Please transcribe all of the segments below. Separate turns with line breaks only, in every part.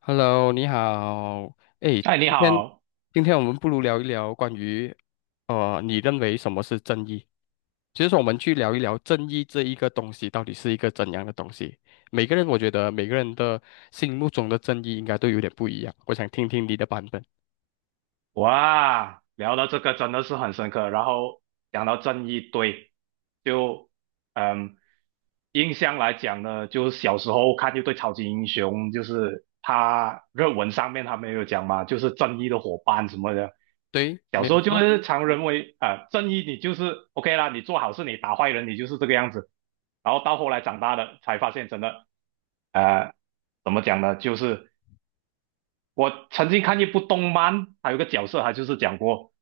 Hello，你好。哎，
哎，你
今天
好。
我们不如聊一聊关于，你认为什么是正义？其实说我们去聊一聊正义这一个东西到底是一个怎样的东西。每个人，我觉得每个人的心目中的正义应该都有点不一样。我想听听你的版本。
哇，聊到这个真的是很深刻，然后讲到正义，对，就嗯，印象来讲呢，就是小时候看一对超级英雄，就是他热文上面他们有讲嘛，就是正义的伙伴什么的，
对，
小
没
时
有
候就
错。
是常认为正义你就是 OK 啦，你做好事，你打坏人，你就是这个样子，然后到后来长大了才发现，真的呃，怎么讲呢，就是。我曾经看一部动漫，还有一个角色，他就是讲过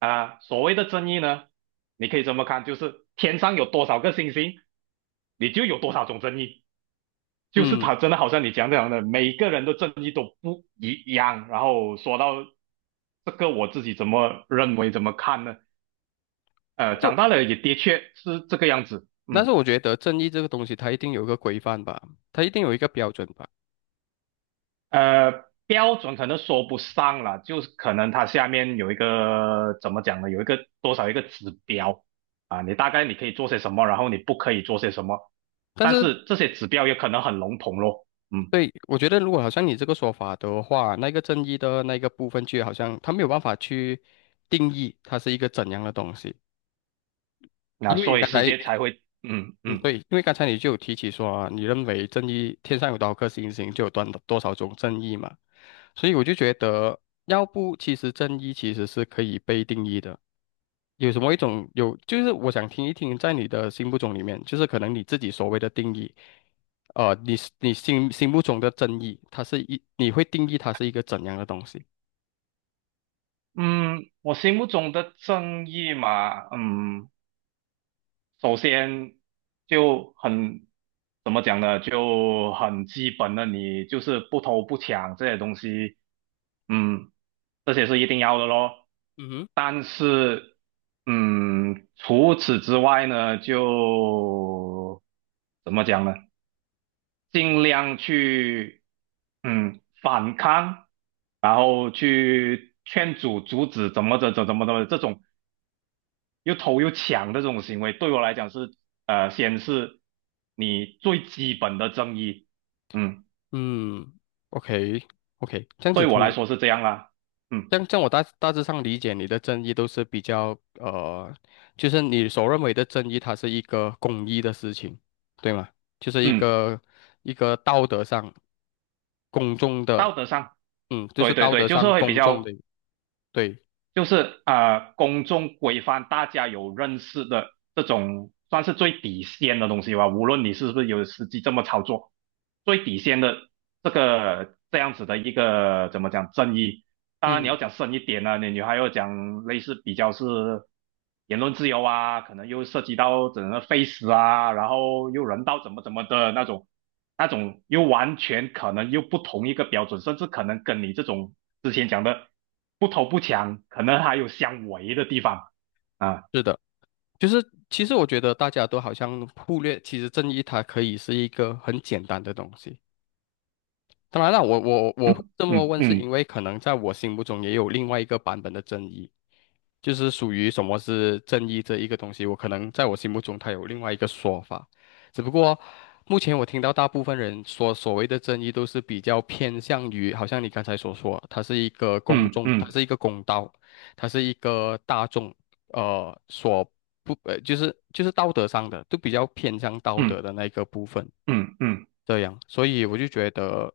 所谓的正义呢，你可以这么看，就是天上有多少个星星，你就有多少种正义。就是
嗯，
他真的好像你讲这样的，每个人的正义都不一样。然后说到这个，我自己怎么认为，怎么看呢？
都，
长大了也的确是这个样子，
但是
嗯。
我觉得正义这个东西它一定有一个规范吧，它一定有一个标准吧。
标准可能说不上了，就是可能它下面有一个怎么讲呢？有一个多少一个指标啊，你大概你可以做些什么，然后你不可以做些什么，
但
但
是
是这些指标也可能很笼统咯，嗯，
对，我觉得如果好像你这个说法的话，那个正义的那个部分就好像他没有办法去定义它是一个怎样的东西，
那
因为
所以
刚
世
才
界才会，
嗯，对，因为刚才你就有提起说啊，你认为正义天上有多少颗星星，就有多多少种正义嘛，所以我就觉得，要不其实正义其实是可以被定义的。有什么一种有，就是我想听一听，在你的心目中里面，就是可能你自己所谓的定义，呃，你你心目中的正义，它是一，你会定义它是一个怎样的东西？
嗯，我心目中的正义嘛，嗯。首先就很怎么讲呢，就很基本的，你就是不偷不抢这些东西，嗯，这些是一定要的咯。
嗯哼。
但是，嗯，除此之外呢，就怎么讲呢，尽量去反抗，然后去劝阻、阻止，怎么着、怎怎么怎么这种。又偷又抢的这种行为，对我来讲是先是你最基本的正义，嗯，
嗯，OK OK，这样子
对我
听
来
你。
说是这样啦，嗯
这样我大致上理解你的正义都是比较就是你所认为的正义，它是一个公益的事情，对吗？就是一
嗯，
个道德上公众的，
道德上，
嗯，就是
对对
道
对，
德
就
上
是会比
公众的，
较，
对，
就是公众规范大家有认识的这种，算是最底线的东西吧，无论你是不是有实际这么操作，最底线的这个这样子的一个怎么讲正义。当然你要
嗯，
讲深一点呢啊，你还要讲类似比较是言论自由啊，可能又涉及到整个 face 啊，然后又人道怎么怎么的那种，那种又完全可能又不同一个标准，甚至可能跟你这种之前讲的不偷不抢，可能还有相违的地方啊，
是的。就是其实我觉得大家都好像忽略，其实正义它可以是一个很简单的东西。当然了，我这么问，是
嗯
因为可能在我心目中也有另外一个版本的正义，就是属于什么是正义这一个东西，我可能在我心目中它有另外一个说法，只不过目前我听到大部分人说所谓的正义都是比较偏向于，好像你刚才所说，它是一个公
嗯
众，
嗯
它
嗯
是一个公道，它是一个大众呃所不呃，就是道德上的，都比较偏向道德
嗯
的那个部分，
嗯嗯。嗯嗯
这样，所以我就觉得，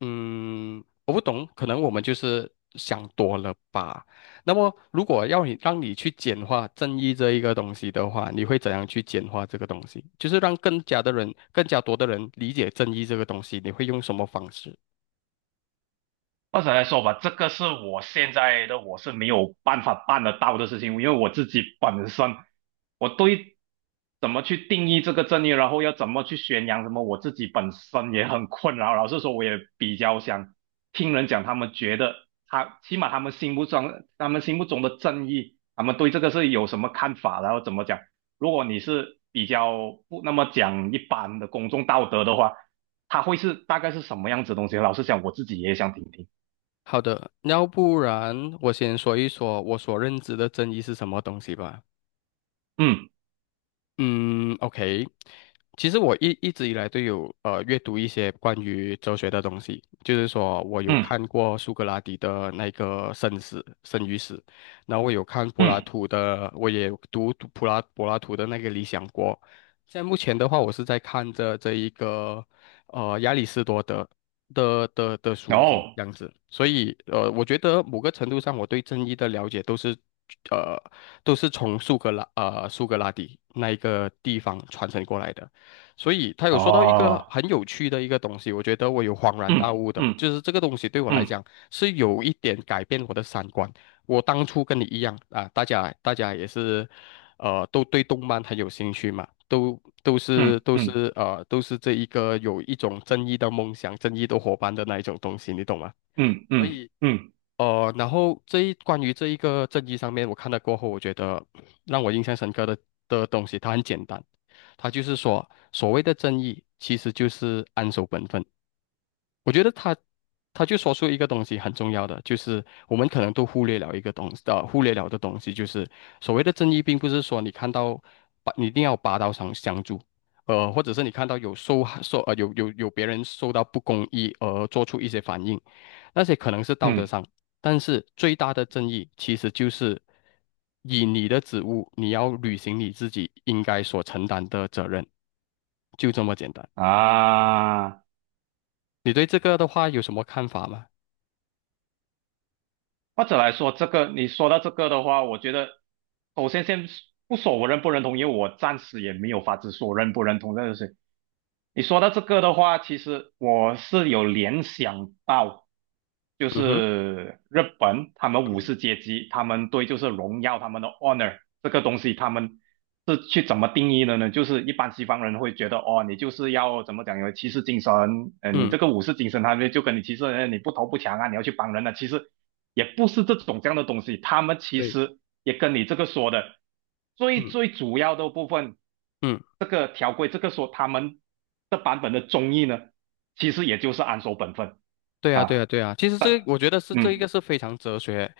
嗯，我不懂，可能我们就是想多了吧。那么，如果要你让你去简化正义这一个东西的话，你会怎样去简化这个东西？就是让更加的人、更加多的人理解正义这个东西，你会用什么方式？
或者来说吧，这个是我现在的我是没有办法办得到的事情，因为我自己本身我对怎么去定义这个正义，然后要怎么去宣扬什么，我自己本身也很困扰。老实说，我也比较想听人讲，他们觉得他起码他们心目中的正义，他们对这个是有什么看法，然后怎么讲。如果你是比较不那么讲一般的公众道德的话，他会是大概是什么样子的东西？老实讲，我自己也想听听。
好的，要不然我先说一说我所认知的正义是什么东西吧。
嗯
嗯，OK，其实我一直以来都有阅读一些关于哲学的东西，就是说我有
嗯
看过苏格拉底的那个《生死》《生与死》，然后我有看柏拉
嗯，
图的，我也读柏拉柏拉图的那个《理想国》，现在目前的话，我是在看着这一个亚里士多德的书籍
哦，
这样子，所以我觉得某个程度上，我对正义的了解都是呃都是从苏格拉底那一个地方传承过来的，所以他有说到一个
哦，
很有趣的一个东西，我觉得我有恍然大
嗯
悟的，
嗯
就是这个东西对我来
嗯
讲是有一点改变我的三观。我当初跟你一样啊，大家也是。呃，都对动漫很有兴趣嘛，
嗯
都
嗯
是都是这一个有一种正义的梦想、正义的伙伴的那一种东西，你懂吗？
嗯
所
嗯
以
嗯
然后关于这一个正义上面，我看了过后，我觉得让我印象深刻的东西，它很简单，它就是说所谓的正义其实就是安守本分。我觉得他就说出一个东西很重要的，就是我们可能都忽略了一个东西，忽略了的东西，就是所谓的正义，并不是说你看到你一定要拔刀上相助，呃，或者是你看到有受害受呃有别人受到不公义而做出一些反应，那些可能是道德
嗯
上，但是最大的正义其实就是以你的职务，你要履行你自己应该所承担的责任，就这么简单。
啊，
你对这个的话有什么看法吗？
或者来说，这个你说到这个的话，我觉得首先先不说我认不认同，因为我暂时也没有法子说认不认同这个事情。你说到这个的话，其实我是有联想到，就
嗯哼。
是日本他们武士阶级，他们对就是荣耀他们的 honor 这个东西，他们是去怎么定义的呢？就是一般西方人会觉得，哦，你就是要怎么讲，有骑士精神，你
嗯
这个武士精神，他们就跟你骑士，你不投不抢啊，你要去帮人啊，其实也不是这种这样的东西，他们其
对，
实也跟你这个说的最
嗯
最主要的部分。
嗯，
这个条规，这个说他们的版本的中译呢，其实也就是安守本分
对啊对
啊，
啊对啊，其实这个我觉得是这一个
嗯
是非常哲学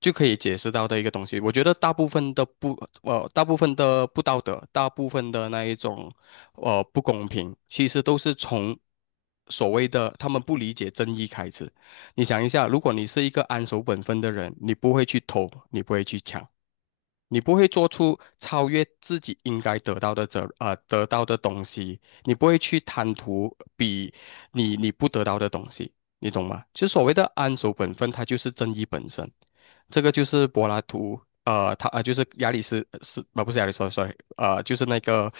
就可以解释到的一个东西。我觉得大部分的不道德，大部分的那一种不公平，其实都是从所谓的他们不理解正义开始。你想一下，如果你是一个安守本分的人，你不会去偷，你不会去抢。你不会做出超越自己应该得到的得到的东西，你不会去贪图比你不得到的东西，你懂吗？其实所谓的安守本分，它就是正义本身。这个就是柏拉图，就是亚里士是呃不是亚里士多，sorry，呃就是那个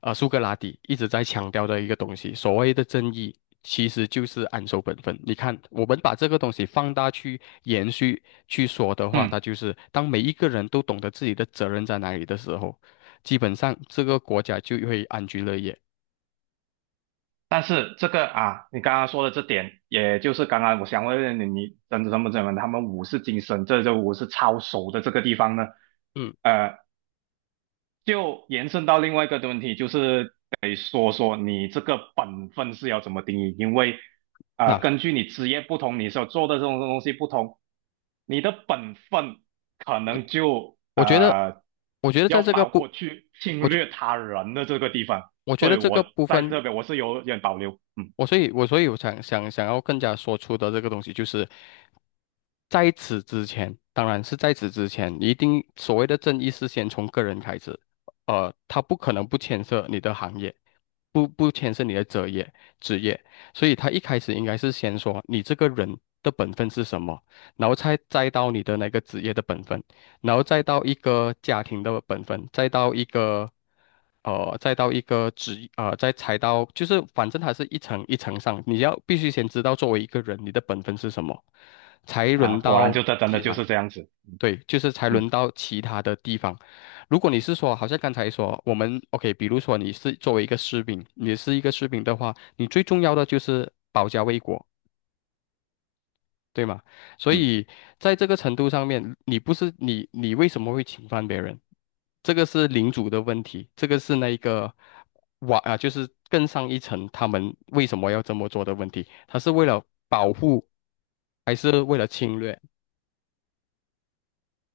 苏格拉底一直在强调的一个东西，所谓的正义其实就是安守本分。你看，我们把这个东西放大去去说的话，它
嗯。
就是当每一个人都懂得自己的责任在哪里的时候，基本上这个国家就会安居乐业。
但是这个啊，你刚刚说的这点，也就是刚刚我想问你，你真的怎么怎么，他们武士精神，这就武士操守的这个地方呢？
嗯，
呃，就延伸到另外一个的问题，就是得说说你这个本分是要怎么定义，因为
那
根据你职业不同，你所做的这种东西不同，你的本分可能就
我觉得，
呃
我觉得在
要
这个
包括
部，
去
我
侵
觉
略他人的这个地方，
我觉
所
得
以
这
我
个部
在
分。
这边我是有点保留，嗯
我所以我想要更加说出的这个东西，就是在此之前，当然是在此之前，一定所谓的正义是先从个人开始，呃，他不可能不牵涉你的行业，不牵涉你的职业，所以他一开始应该是先说你这个人的本分是什么，然后才再到你的那个职业的本分。然后再到一个家庭的本分，再到一个，呃，再到一个职，呃，再踩到，就是反正它是一层一层上，你要必须先知道作为一个人你的本分是什么，才
啊，
轮
果
到
然就这真的
其
就
他，
是这样子，
对，就是才轮
嗯
到其他的地方。如果你是说，好像刚才说我们 OK，比如说你是作为一个士兵，你是一个士兵的话，你最重要的就是保家卫国。对吗？所
嗯
以在这个程度上面，你不是你，你为什么会侵犯别人？这个是领主的问题，这个是那一个瓦啊，就是更上一层，他们为什么要这么做的问题？他是为了保护，还是为了侵略？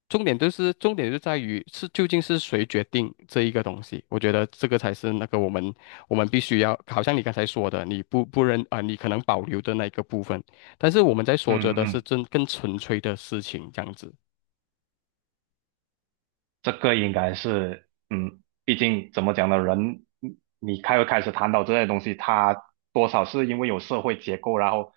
重点就是重点就在于是究竟是谁决定这一个东西，我觉得这个才是那个我们必须要，好像你刚才说的，你不不认啊、你可能保留的那一个部分，但是我们在说着
嗯
的是
嗯。
真更纯粹的事情这样子。
这个应该是，嗯，毕竟怎么讲呢，人你开始谈到这些东西，它多少是因为有社会结构，然后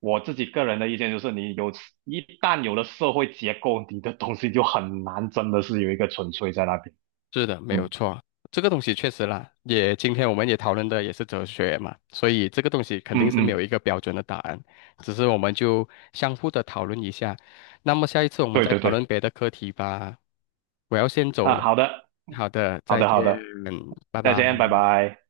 我自己个人的意见就是，一旦有了社会结构，你的东西就很难真的是有一个纯粹在那边。
是的，没有
嗯
错，这个东西确实啦，也今天我们也讨论的也是哲学嘛，所以这个东西肯定
嗯
是没有
嗯，
一个标准的答案，只是我们就相互的讨论一下。那么下一次我们
对
再
对
讨
对，
论别的课题吧。我要先走
啊，
了，
好的，
好的，
好
再
的
见，
好的，
拜
再
拜。
见，拜拜。